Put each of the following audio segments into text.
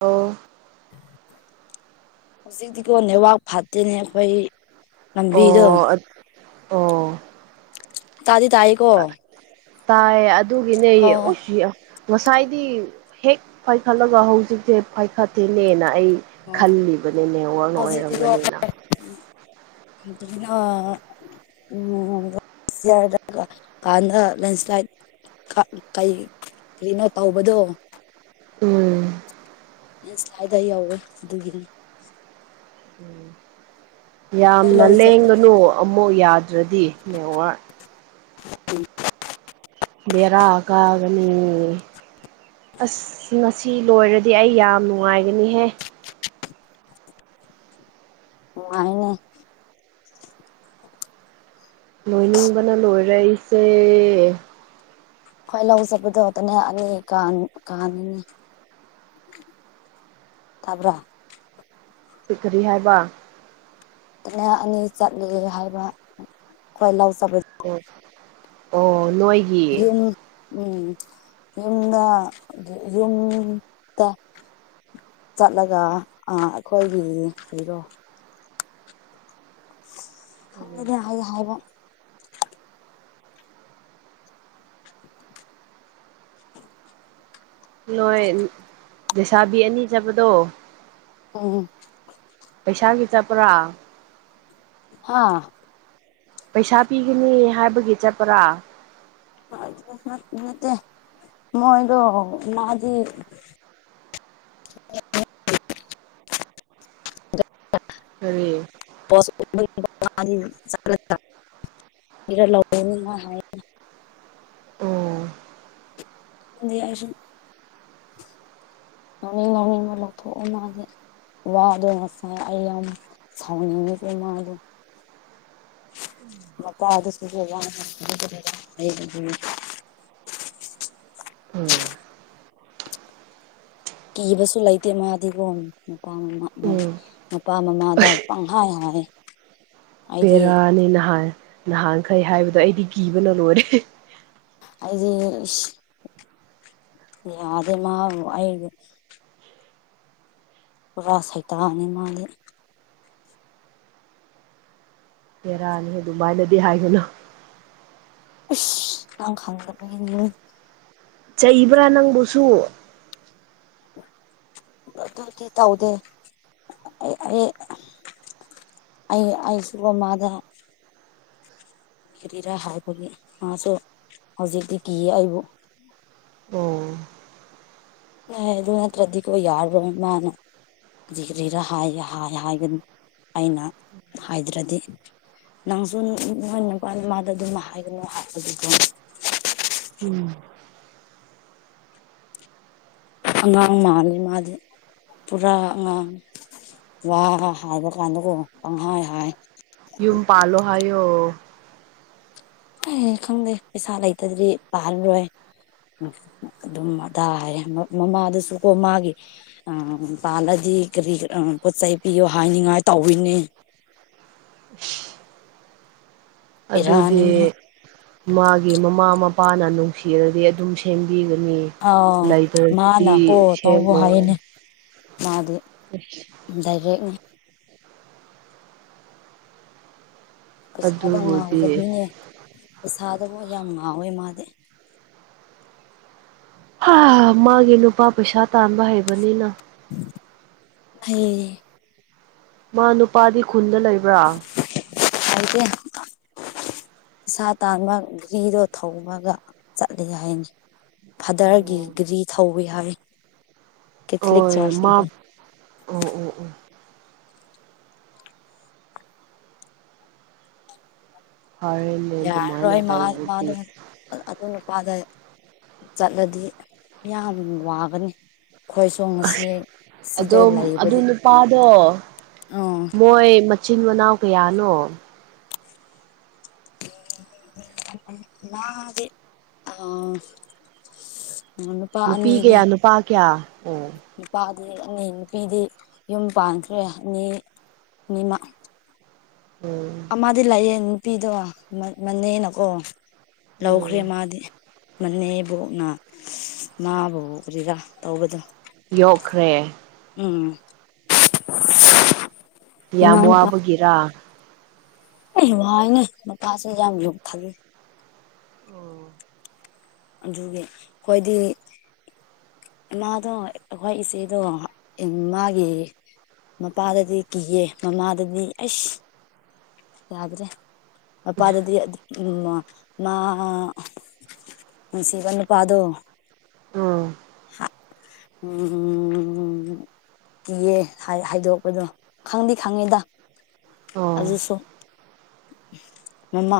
ꯑꯣ ꯍꯧꯖꯤꯛꯇꯤꯀꯣ ꯅꯦꯠ ꯋꯥꯛ ꯐꯠꯇꯦꯅꯦ ꯑꯩꯈꯣꯏ ꯑꯣ ꯂꯝꯕꯤꯗꯣ ꯑꯗꯨ ꯑꯣ ꯇꯥꯗꯤ ꯇꯥꯏ ꯀꯣ ꯇꯥꯏ ꯑꯗꯨꯒꯤꯅꯦ ꯎꯁ ꯌꯥ ꯉꯁꯥꯏꯗꯤ ꯍꯦꯛ ꯄꯥꯏꯈꯠꯂꯒ ꯍꯧꯖꯤꯛꯇꯦ ꯄꯥꯏꯈꯠꯇꯦꯅꯦꯅ ꯑꯩ ꯑꯣ ꯈꯜꯂꯤꯕꯅꯤꯅꯦ ꯋꯔꯟ ꯍꯧꯖꯤꯛꯇꯤꯀꯣ ꯑꯣꯏꯔꯝꯒꯅꯤꯅ [unintelligible] ꯎꯝ [unintelligible] ꯀꯥꯟꯗ ꯂ‌ꯦꯟꯁ ꯂꯥꯏꯠ ꯀꯩ ꯀꯩꯅꯣ ꯇꯧꯕꯗꯣ ꯎꯝ ꯅ ꯁ꯭ꯂꯥꯏꯗ ꯌꯧꯋꯦ ꯑꯗꯨꯒꯤꯅꯤ ꯎꯝ ꯑꯩꯈꯣꯏ ꯌꯥꯝꯅ ꯂꯧ ꯆꯠꯄ ꯂꯦꯡꯒꯅꯨ ꯑꯃꯨꯛ ꯌꯥꯗ꯭ꯔꯗꯤ ꯃꯦꯋꯥꯔ ꯎꯝ ꯕ‌ꯦꯔꯥꯑ ꯀꯥꯒꯅꯤ ꯑꯁ ꯉꯁꯤ ꯂꯣꯏꯔꯗꯤ ꯑꯩ ꯌꯥꯝ ꯅꯨꯡꯉꯥꯏꯒꯅꯤꯍꯦ ꯅꯨꯡꯉꯥꯏꯅꯦ ꯂꯣꯏꯅꯤꯡꯕꯅ ꯂꯣꯏꯔ‌ꯦ ꯑꯏꯁꯦ ꯍꯣꯏ ꯂꯧ ꯆꯠꯄꯗꯣꯇꯅꯦ ꯑꯅꯤ ꯀꯥꯅꯤꯡꯅꯦ ꯇꯕ꯭ꯔ ꯄꯤꯈꯔꯤ ꯍꯥꯏꯕ ꯀꯅ ꯑꯅꯤ ꯆꯠꯂꯦ ꯍꯥꯏꯕ ꯈ꯭ꯣꯏꯂꯥꯎ ꯖꯕ ꯑꯣ ꯑꯣ ꯅꯣꯏ ꯌꯨꯝ ꯎꯝ ꯌꯨꯝꯅ ꯌꯨꯝꯗ ꯆꯠꯂꯒ ꯑꯩꯈꯣꯏꯒꯤ ꯀꯔꯤꯔꫭ ꯍꯗ ꯍꯥꯏ ꯍꯥꯏꯕ ꯅꯣꯏ ꯂꯩꯁꯥꯕꯤ ꯑꯅꯤ ꯆꯕꯗꯣ ꯑꯣ ꯄꯩꯁꯥꯒꯤ ꯆꯠꯄ꯭ꯔꯥ ꯍꯥꯥ ꯄꯩꯁꯥ ꯄꯤꯒꯅꯤ ꯍꯥꯏꯕꯒꯤ ꯆꯠꯄꯔꯥ ꯅꯠꯇ‌ꯦ ꯃꯣꯏꯗꫭ ꯃꯥꯗꯤ ꯀꯔꯤ ꯆ [unintelligible] ꯑꯣ ꯈꯪꯗ‌ꯦ ꯑꯩꯁꯨꯂꯧꯅꯤꯡ ꯂꯧꯅꯤꯡꯕ ꯂꯧꯊꫭꯛꯑꫭ ꯃꯥꯗꯤ ꯋꯥꯗꯣ ꯉꯁꯥꯏ ꯑꯩ ꯌꯥꯝ ꯁꯥꯎꯅꯤꯡꯉꯤ ꯃꯥꯗꯣ ꯂꯀꯗꯤ ꯁ [unintelligible] ꯎꯝ ꯀꯤꯕꯁꯨ ꯂꯩꯇꯦ ꯃꯥꯗꯤꯒꯣꯝ ꯃꯄꯥꯅ ꯎꯝ ꯃꯄꯥ ꯃꯃꯥꯗ ꯄꯪꯍꯥꯏ ꯍꯥꯏ꯫ ꯑꯩꯗꯤ ꯕꯦꯔꯥꯅꯤ ꯅꯍꯥꯟ ꯅꯍꯥꯟꯈꯩ ꯍꯥꯏꯕꯗꯣ ꯑꯩꯗꯤ ꯀꯤꯕꯅ ꯂꯣꯏꯔꯦ꯫ ꯑꯩꯗꯤ ꯏꯁ ꯌꯥꯗꯦ ꯃꯥꯕꯨ ꯑꯩ ꯄꯨꯔꯥ ꯁꯩꯇꯥꯟ ꯅꯦ ꯃꯥꯗꯤ ꯍꯦꯔꯥꯅꯤ ꯑꯗꯨꯃꯥꯏꯅꯗꯤ ꯍꯥꯏꯒꯨꯅꯨ ꯏꯁ ꯅꯪ ꯈꯪꯗꯕꯩꯟ ꯆꯩꯕ꯭ꯔꯥ ꯅꯪꯕꯨꯁꯨ? ꯑꯗꯨꯗꯤ ꯇꯧꯗꯦ ꯑꯩ ꯑꯩ ꯑꯩ ꯑꯩꯁꯨꯒꯣ ꯃꯥꯗ ꯀꯔꯤꯔꯥ ꯍꯥꯏꯕꯒꯤ ꯃꯥꯁꯨ ꯍꯧꯖꯤꯛꯇꯤ ꯀꯤꯌꯦ ꯑꯩꯕꯨ꯫ ꯑꯣ ꯑꯦ ꯑꯗꯨ ꯅꯠꯇ꯭ꯔꯗꯤꯀꯣ ꯌꯥꯔꯣꯏ ꯃꯥꯅ꯫ ꯀꯔꯤ ꯀꯔꯤꯔ ꯍꯥꯏ ꯍꯥꯏ ꯍꯥꯏꯕ ꯑꯩꯅ ꯍꯥꯏꯗ꯭ꯔꯗꯤ ꯅꯪꯁꯨ ꯅꯣꯏ ꯅꯄꯥ ꯅꯃꯥꯗ ꯑꯗꯨꯝ ꯍꯥꯏꯒꯅꯣ ꯍꯥꯏꯕꯒꯤꯀꯣ ꯎꯝ ꯑꯉꯥꯡ ꯃꯥꯜꯂꯤ ꯃꯥꯗꯤ ꯄꯨꯔꯥ ꯑꯉꯥꯡꯅꯤ꯫ ꯋꯥ ꯍꯥꯏꯕ ꯀꯥꯟꯗꯀꯣ ꯄꯪꯍꯥꯏ ꯍꯥꯏ ꯌꯨꯝ ꯄꯥꯜꯂꯣ ꯍꯥꯌꯣ? ꯑꯩ ꯈꯪꯗꯦ ꯄꯩꯁꯥ ꯂꯩꯇ꯭ꯔꯗꯤ ꯄꯥꯜꯂꯔꯣꯏ꯫ ꯎ ꯑꯗꯨꯝ ꯑꯗꯥ ꯍꯥꯏꯔꯦ ꯃꯃꯥꯗꯁꯨꯀꯣ ꯃꯥꯒꯤ ꯑ ꯄꯥꯜꯂꯗꯤ ꯀꯔꯤ ꯄꯣꯠ ꯆꯩꯩ ꯄꯤꯌꯣ ꯍꯥꯏꯅꯤꯡꯉꯥꯏ ꯇꯧꯋꯤꯅꯦ꯫ ꯕꯦꯔꯥꯅꯤ ꯑꯗꯨꯗꯤ ꯃꯥ ꯃꯥꯒꯤ ꯃꯃꯥ ꯃꯄꯥꯅ ꯅꯨꯡꯁꯤꯔꯗꯤ ꯑꯗꯨꯝ ꯁꯦꯝꯕꯤꯒꯅꯤ꯫ ꯑ ꯃꯥꯅ ꯀꯣ ꯂꯩꯇ꯭ꯔꯗꯤ ꯇꯧ ꯁꯦꯝꯃꯣꯏ ꯍꯥꯏꯅꯦ ꯃꯥꯗꯤ ꯗꯥꯢꯔꯦꯛ ꯅꯦ꯫ ꯄꯩꯁꯥꯗ ꯑꯗꯨꯕꯨꯗꯤ ꯉꯥꯎꯖꯕꯤꯅꯦ ꯄꯩꯁꯥꯗꯕꯨ ꯌꯥꯝ ꯉꯥꯎꯋꯦ ꯃꯥꯗꯤ꯫ ꯍꯥ ꯃꯥꯒꯤ ꯅꯨꯄꯥ ꯄꯩꯁꯥ ꯇꯥꯟꯕ ꯍꯩꯕꯅꯤꯅ ꯍꯩ ꯃꯥ ꯅꯨꯄꯥꯗꯤ ꯈꯨꯟꯗ ꯂꯩꯕ꯭ꯔꯥ? ꯂꯩꯇꯦ ꯏꯁꯥ ꯇꯥꯟꯕ ꯘꯔꯤꯗꯣ ꯊꯧꯃꯒ ꯆꯠꯂꯤ ꯍꯥꯏꯅꯤ꯫ ꯐꯥꯗꯔꯒꯤ ꯒ꯭ꯔꯤ ꯊꯧꯋꯤ ꯍꯥꯏ ꯀꯦꯊꯂꯤꯛ ꯍꯣꯏ ꯃꯥ ꯆꯔꯆꯀꯤꯗ꯫ ꯑꯣ ꯑꯣ ꯑꯣ ꯐꯔꯦꯅꯦ ꯗꯨꯃꯥꯏꯅ ꯇꯧꯗꯤ꯫ ꯑ ꯑꯗꯨ ꯅꯨꯄꯥꯗ ꯆꯠꯂꯗꯤ ꯌꯥꯝ ꯋꯥꯒꯅꯤ꯫ ꯑꯩꯈꯣꯏꯁꯨ ꯉꯁꯤ ꯑꯁ ꯁꯤꯗ ꯑꯗꯣ ꯑꯗꯨ ꯂꯩꯕꯗꯤ ꯅꯨꯄꯥꯗꯣ ꯎꯝ ꯃꯣꯏ ꯃꯆꯤꯟ ꯃꯅꯥꯎ ꯀꯌꯥꯅꯣ? ꯃꯥꯗꯤ ꯑ ꯅꯨꯄꯤ ꯀꯌꯥ ꯅꯨꯄꯥ ꯀꯌꯥ ꯑꯣ ꯅꯨꯄꯥꯗꯤ ꯑꯅꯤ ꯅꯨꯄꯤꯗꯤ ꯌꯨꯝ ꯄꯥꯟꯈ꯭ꯔꯦ ꯑꯅꯤ ꯅꯤꯃ ꯎꯝ ꯑꯃꯥꯗꯤ ꯂꯩꯌꯦ ꯅꯨꯄꯤꯗꯣ ꯃ ꯃꯅꯦꯅꯀꯣ ꯎꯝ ꯂꯧꯈ꯭ꯔꯦ ꯃꯥꯗꯤ꯫ ꯃꯅꯦꯕꯨꯅ ꯃꯥꯕꯨ ꯀꯔꯤꯔꯥ ꯇꯧꯕꯗꯣ ꯌꯣꯛꯈ꯭ꯔꯦ ꯎꯝ ꯌꯥꯝ ꯃꯅꯥꯎꯅꯨꯄꯥ ꯋꯥꯕꯒꯤꯔꯥ? ꯑꯩ ꯋꯥꯏꯅꯦ ꯃꯄꯥꯁꯦ ꯌꯥꯝ ꯌꯣꯛ ꯊꯛ ꯑꯣ ꯑꯗꯨꯒꯤ ꯈꯣꯏꯗꯤ ꯏꯃꯥꯗꯣ ꯑꯩꯈꯣꯏ ꯏꯆꯦꯗꯣ ꯃꯥꯒꯤ ꯃꯄꯥꯗꯗꯤ ꯀꯤꯌꯦ ꯃꯃꯥꯗꯗꯤ ꯑꯩꯁ ꯌꯥ꯭ꯗꯔꯦ ꯄꯗꯗꯤ ꯃꯥ ꯁꯤꯕ ꯅꯨ ꯄꯥꯗꯣ [unintelligible] ꯎꯝ ꯀꯤꯌꯦ ꯍꯥꯏꯗꯣꯛꯄꯗꯣ ꯈꯪꯗꯤ ꯈꯪꯉꯦꯗ ꯑꯣ ꯑꯖꯤꯁꯨ ꯃꯃ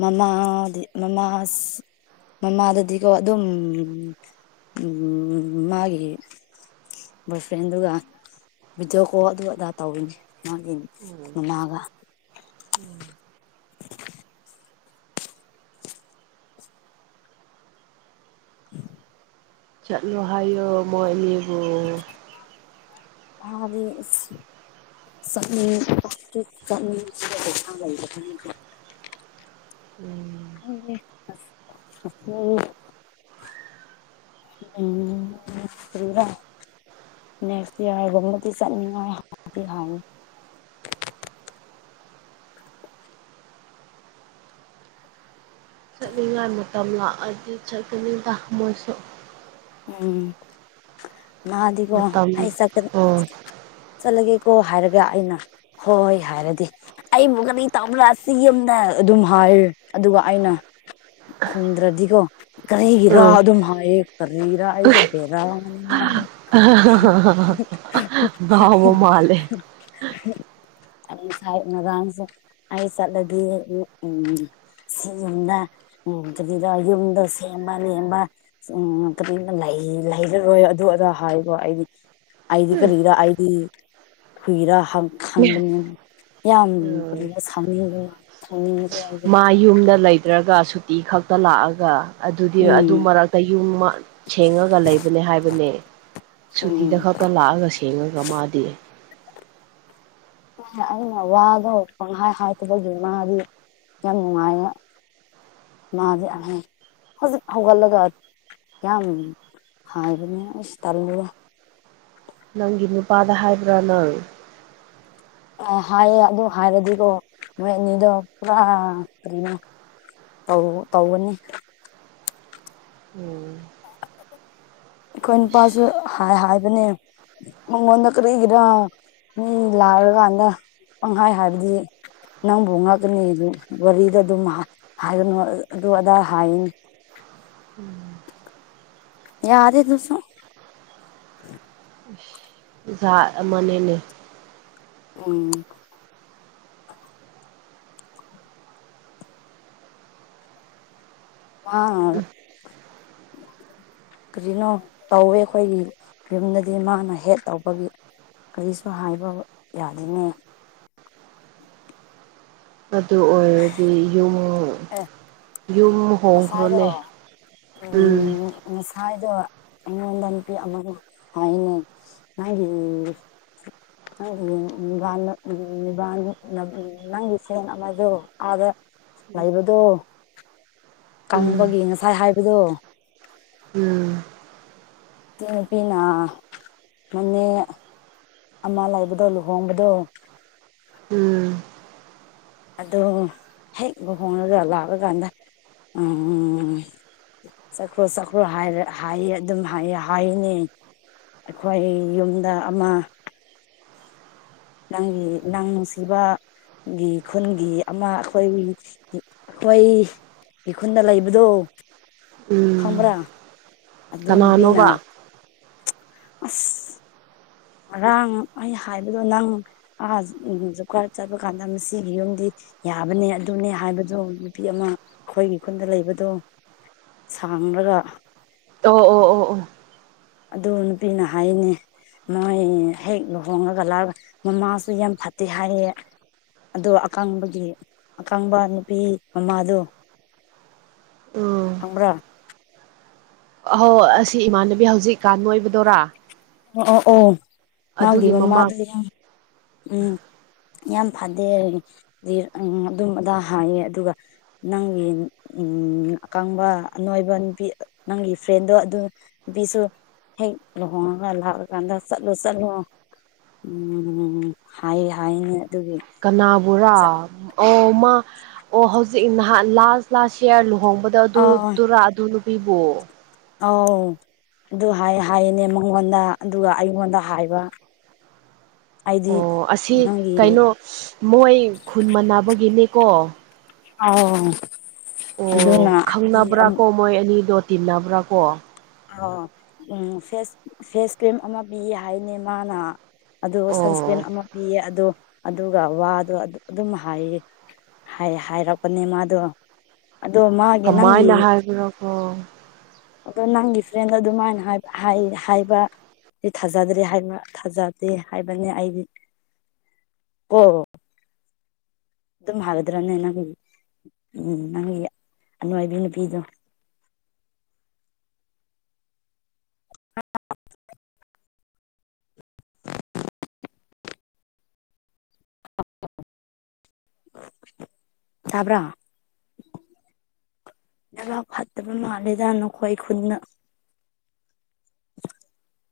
ꯃꯃꯗꯤ ꯃꯃ ꯃꯃꯥꯗꯗꯤꯀꯣ ꯑꯗꯨꯝ ꯎꯝ ꯃꯥꯒꯤ ꯁ ꯐꯦꯟꯗꯨꯒ ꯕꯤꯖꯑꯣ ꯀꯣ ꯑꯗꯨ ꯑꯗꯥ ꯇꯧꯅꯦ ꯃꯥꯒꯤ ꯃꯒ ꯎꯝ ꯆꯠꯂꯣ ꯍꯥꯏꯣ ꯃꯣꯏꯅꯦꯕꯨ ꯍꯥꯏꯗꯤ [unintelligible] ꯎꯝ [unintelligible] [unintelligible] ꯅꯦꯛ ꯌꯥꯔꯒꯨꯝꯕꯗꯤ ꯆꯠꯅꯤꯡꯉꯥꯏꯗꯤ ꯍꯥꯎꯉꯤ ꯆꯠꯂꯤꯉꯥꯏ ꯃꯇꯝ ꯂꯥꯛꯑꯗꯤ ꯆꯠꯀꯅꯤꯗ ꯃꯣꯏꯁꯨ ꯎꯝ ꯃꯥꯒꯣ ꯃꯇꯝ ꯑꯩꯁꯈ ꯑꯣ ꯆꯠꯂꯒꯦꯀꯣ ꯍꯥꯏꯔꯒ ꯑꯩꯅ ꯍꯣꯏ ꯍꯣꯏ ꯍꯥꯏꯔꯗꯤ ꯑꯩꯕꯨ ꯀꯔꯤ ꯇꯥꯎꯕ꯭ꯔꯛꯁꯤ ꯌꯨꯝꯗ ꯑꯗꯨꯝ ꯍꯥꯏ ꯑꯗꯨꯒ ꯑꯩꯅ ꯈꯨꯝꯗ꯭ꯔꯗꯤꯀꯣ ꯀꯔꯤꯒꯤ ꯔꯥ ꯎꯝ ꯑꯗꯨꯝ ꯍꯥꯏꯌꯦ ꯀꯔꯤ ꯔꯁꯨ ꯐꯦ ꯔꯥ ꯋꯥꯅꯤ ꯃꯥꯗ ꯃꯥꯂꯦ ꯑꯗꯨ ꯉꯁꯥꯏꯅꯔꯥꯡꯁꯦ ꯑꯩ ꯆꯠꯂꯗꯤ ꯎꯝ ꯁꯤ ꯌꯨꯝꯗ ꯎ ꯑꯗꯨꯗ ꯌꯨꯝꯗ ꯁꯦꯝꯕ ꯂꯕ ꯎꯝ ꯀꯅ ꯂꯩꯔꯔꯣꯏ ꯑꯗꯨ ꯑꯗꯥ ꯍꯥꯏꯀꯣ ꯑꯩꯗꯤ ꯑꯩꯗꯤ ꯀꯔꯤꯗ ꯑꯩꯗꯤ ꯀꯨꯏꯔ ꯈꯪꯕꯅꯤꯅ ꯌꯥꯝ ꯎꯝ ꯀꯨꯔ ꯁꯥꯡꯅꯤꯡ [unintelligible] ꯃꯥ ꯌꯨꯝꯗ ꯂꯩꯇ꯭ꯔꯒ ꯁꯨꯇꯤ ꯈꯛꯇ ꯂꯥꯛꯑꯒ ꯑꯗꯨꯗꯤ ꯑꯗꯨ ꯎꯝ ꯃꯔꯛꯇ ꯌꯨꯝ ꯁꯦꯡꯉꯒ ꯂꯩꯕꯅꯦ ꯍꯥꯏꯕꯅꯦ ꯎꯝ ꯁꯨꯇꯤꯗ ꯈꯛꯇ ꯂꯥꯛꯑꯒ ꯁꯦꯡꯉꯒ ꯃꯥꯗꯤ ꯑꯩꯅ ꯋꯥꯗ ꯄꯪꯍꯥꯏ ꯍꯥꯇꯕꯒꯤ ꯃꯥꯗꯤ ꯌꯥꯝ ꯅꯨꯡꯉꯥꯏꯌꯦ [unintelligible] ꯍꯧꯖꯤ ꯍꯧꯒꯂꯒ ꯌꯥꯝ ꯍꯥꯏꯕꯅꯦꯁ ꯇꯜꯂꯨꯕ ꯅꯪꯒꯤ ꯅꯨꯄꯥꯗ ꯍꯥꯏꯕ꯭ꯔꯥ ꯅꯪ ꯍꯥꯏꯌꯦ ꯑꯗꯨ ꯍꯥꯏꯔꯗꯤꯀꯣ ꯅꯣꯏ ꯑꯅꯤꯗꯣ ꯄꯨꯔꯥ ꯀꯔꯤꯅ ꯇꯧ ꯇꯧꯒꯅꯤ ꯎꯝ ꯑꯩꯈꯣꯏ ꯅꯨꯄꯥꯁꯨ ꯍꯥꯏꯕꯅꯦ ꯃꯉꯣꯟꯗ ꯀꯔꯤꯒꯤꯔ ꯃꯤ ꯂꯥꯛꯔꯀꯥꯟꯗ ꯄꯪꯍꯥꯏ ꯍꯥꯏꯔꯗꯤ ꯅꯪꯕꯨ ꯉꯛꯀꯅꯤ ꯑꯗꯨ ꯋꯥꯔꯤꯗ ꯑꯗꯨꯝ ꯍꯥꯏꯒꯅꯨ ꯑꯗꯨ ꯑꯗꯥ ꯍꯥꯏꯌꯦꯅꯤ ꯎꯝ ꯌꯥꯗ ꯑꯦ ꯇꯁꯨ [unintelligible] ꯖꯥꯠ ꯑꯃꯅꯤꯅꯦ ꯎꯝ ꯑ ꯀꯔꯤꯅꯣ ꯇꯧꯋꯦ ꯑꯩꯈꯣꯏꯒꯤ ꯌꯨꯝꯗꯗꯤ ꯃꯥꯅ ꯍꯦꯛ ꯇꯧꯕꯒꯤ ꯀꯔꯤꯁꯨ ꯍꯥꯏꯕ ꯌꯥꯗꯅꯦ ꯑꯗꯨ ꯑꯣꯏꯔꯗꯤ ꯌꯨꯝ ꯌꯨꯝ ꯃꯁꯥꯏꯔꯣ ꯍꯣꯡꯈ꯭ꯔꯣꯅꯦ ꯎꯝ ꯉꯁꯥꯏꯗꯣ ꯑꯩꯉꯣꯟꯗ ꯅꯨꯄꯤ ꯑꯃꯒ ꯍꯥꯏꯅꯩ ꯑ [unintelligible] ꯅꯤꯕꯥ ꯎꯅꯤꯕꯥ ꯅꯪꯁꯤꯦ ꯃꯗꯨ ꯑ ꯂꯩꯥꯏꯕꯗꯨ ꯎꯝ ꯀꯪꯕꯒꯤ ꯉꯁꯥꯏ ꯍꯥꯏꯕꯗꯣ ꯎꯝ ꯅꯨꯇ ꯅꯨꯄꯤꯅ ꯃꯅꯦ ꯑꯃ ꯂꯩꯕꯗꯣ ꯂꯨꯍꯣꯡꯕꯗꯣ ꯎꯝ ꯑꯗꯣ ꯍꯦꯛ ꯂꯨꯍꯣꯡꯉꯒ ꯂꯥꯛꯑꯀꯥꯟꯗ ꯎ ꯆꯈ꯭ꯔꯨ ꯆꯈ꯭ꯔꯨ ꯍꯥꯏꯔ ꯍꯥꯏꯌꯦ ꯑꯗꯨꯝ ꯍꯥꯏꯌꯦ ꯍꯥꯏꯅꯦ ꯑꯩꯈꯣꯏ ꯌꯨꯝꯗ ꯑꯃ ꯅꯪꯒꯤ ꯅꯥꯡ ꯅꯨꯡꯁꯤꯕ ꯒꯤ ꯈꯨꯟꯒꯤ ꯑꯃ ꯑꯩꯈꯣꯏ ꯑꯩꯈꯣꯏ ꯏꯈꯨꯟꯗ ꯂꯩꯕꯗꯣ ꯎꯝ ꯈ꯭ꯔ ꯑꯗꯨ ꯑꯗꯨꯅꯕꯤꯅ ꯀꯅꯥꯅꯣꯕ ꯑꯁ ꯉꯔꯥꯡ ꯑꯩ ꯍꯥꯏꯕꯗꯣ ꯅꯪ ꯑ ꯈꯔ ꯆꯠꯄ ꯀꯥꯟꯗ ꯃꯁꯤꯒꯤ ꯌꯨꯝꯗꯤ ꯌꯥꯕꯅꯦ ꯑꯗꯨꯅꯦ ꯍꯥꯏꯕꯗꯣ ꯅꯨꯄꯤ ꯑꯃ ꯑꯩꯈꯣꯏꯒꯤ ꯈꯨꯟꯗ ꯂꯩꯕꯗꯣ ꯁꯥꯡꯂꯒ ꯑꯣ ꯑꯣ ꯑꯣ ꯑꯣ ꯑꯗꯨ ꯅꯨꯄꯤꯅ ꯍꯥꯏꯌꯦꯅꯦ ꯃꯣꯏ ꯍꯦꯛ ꯂꯨꯍꯣꯡꯉꯒ ꯂꯥꯛꯒ ꯃꯃꯥꯁꯨ ꯌꯥꯝ ꯐꯠꯇꯦ ꯍꯥꯏꯌꯦ ꯑꯣ ꯑꯀꯥꯡꯕꯒꯤ ꯑꯀꯥꯡꯕ ꯅꯨꯄꯤ ꯃꯃꯥꯗꯣ ꯎꯝ ꯈꯪꯕꯔꯥ ꯑꯍꯣ ꯑꯁꯤ ꯏꯃꯥꯟꯅꯕꯤ ꯍꯧꯖꯤꯛꯀꯥꯟ ꯅꯣꯏꯕꯗꯨꯔꯥ ꯑꯣ ꯑꯣ ꯑꯣ ꯃꯥꯒꯤ ꯑꯗꯨꯒꯤ ꯃꯃꯥ ꯃꯃꯥꯗꯨꯅꯦ ꯌꯥꯢ ꯎꯝ ꯌꯥꯝ ꯐꯠꯇꯦ ꯑꯗꯨꯝ ꯑꯗꯥ ꯍꯥꯏꯌꯦ ꯑꯗꯨꯒ ꯅꯪꯒꯤ ꯎ ꯑꯀꯪꯕ ꯑꯅꯣꯏꯕ ꯅꯨꯄꯤ ꯅꯪꯒꯤ ꯐ꯭ꯔꯦꯟꯗꯣ ꯑꯗꯨ ꯕꯤ ꯍ ꯂꯍꯣ [inaudible] ꯂꯥꯛꯑꯀꯥꯟꯗ ꯆꯠꯂꯣ ꯆꯠꯂꯣ ꯎꯝꯝ ꯍꯥꯏ ꯍꯥꯏꯅꯦ ꯑꯗꯨꯒꯤ ꯀꯅꯥꯕꯨꯔꯥ ꯑꯣ ꯃꯥ ꯑꯣ ꯍꯧꯖꯤꯛ ꯅꯍꯥꯟ ꯂꯥꯁ ꯂꯥꯁ ꯏꯌꯥꯔ ꯂꯨꯍꯣꯡꯕꯗꯣ ꯑꯗꯨ ꯇꯨꯔ ꯑꯗꯨ ꯅꯨꯄꯤꯕꯨ ꯑꯥꯎ ꯑꯗꯨ ꯍꯥꯏ ꯍꯥꯏꯌꯦꯅꯦ ꯃꯉꯣꯟꯗ ꯑꯗꯨꯒ ꯑꯩꯉꯣꯟꯗ ꯍꯥꯏꯕ ꯑꯩꯗꯤ ꯑꯣ ꯑꯁꯤ ꯅꯪꯒꯤ ꯀꯩꯅꯣ ꯃꯣꯏ ꯈꯨꯟ ꯃꯅꯥꯕꯒꯤꯅꯦꯀꯣ ꯑꯥꯎ ꯑꯗꯨꯅ ꯑꯣ ꯍꯥꯏꯗꯤ ꯈꯪꯅꯕ꯭ꯔꯥ ꯀꯣ ꯃꯣꯏ ꯑꯅꯤꯗꯣ ꯇꯤꯟꯅꯕ꯭ꯔꯥ ꯀꯣ ꯑꯣ ꯎꯝ ꯐꯦꯁ ꯐꯦꯁ ꯀ꯭ꯔꯤꯝ ꯑꯃ ꯄꯤ ꯍꯥꯏꯅꯦ ꯃꯥꯅ ꯑꯗꯨ ꯁꯟꯁꯀ꯭ꯔꯤꯟ ꯑꯣ ꯑꯃ ꯄꯤꯌꯦ ꯑꯗꯣ ꯑꯗꯨꯒ ꯋꯥꯗꯣ ꯑꯗꯨꯝ ꯍꯥꯏꯌꯦ ꯍꯥꯏ ꯍꯥꯏꯔꯛꯄꯅꯦ ꯃꯥꯗꯣ ꯑꯗꯣ ꯃꯥ ꯀꯃꯥꯏꯅ ꯍꯥꯏꯕꯔꯥ ꯀꯣ ꯑꯗꯣ ꯅꯪꯒꯤ ꯐ꯭ꯔꯦꯟꯗ ꯑꯗꯨꯃꯥꯏꯅ ꯍꯥꯏꯕ ꯁꯤ ꯊꯥꯖꯗ꯭ꯔꯦ ꯍꯥꯏꯕ ꯊꯥꯖꯗꯦ ꯍꯥꯏꯕꯅꯤ ꯑꯩꯗꯤ ꯀꯣ ꯑꯗꯨꯝ ꯍꯥꯏꯒꯗ꯭ꯔꯅꯦ ꯅꯪꯒꯤ ꯎꯝ ꯅꯪꯒꯤ ꯑꯅꯣꯢꯕꯤ ꯅꯨꯄꯤꯗꯣ ꯑ [unintelligible] ꯇꯥꯕ꯭ꯔꯥ ꯅꯦꯠꯋꯥꯛ ꯐꯠꯇꯕ ꯃꯥꯜꯂꯦꯗ ꯅꯈꯣꯏ ꯈꯨꯟꯗ [unintelligible]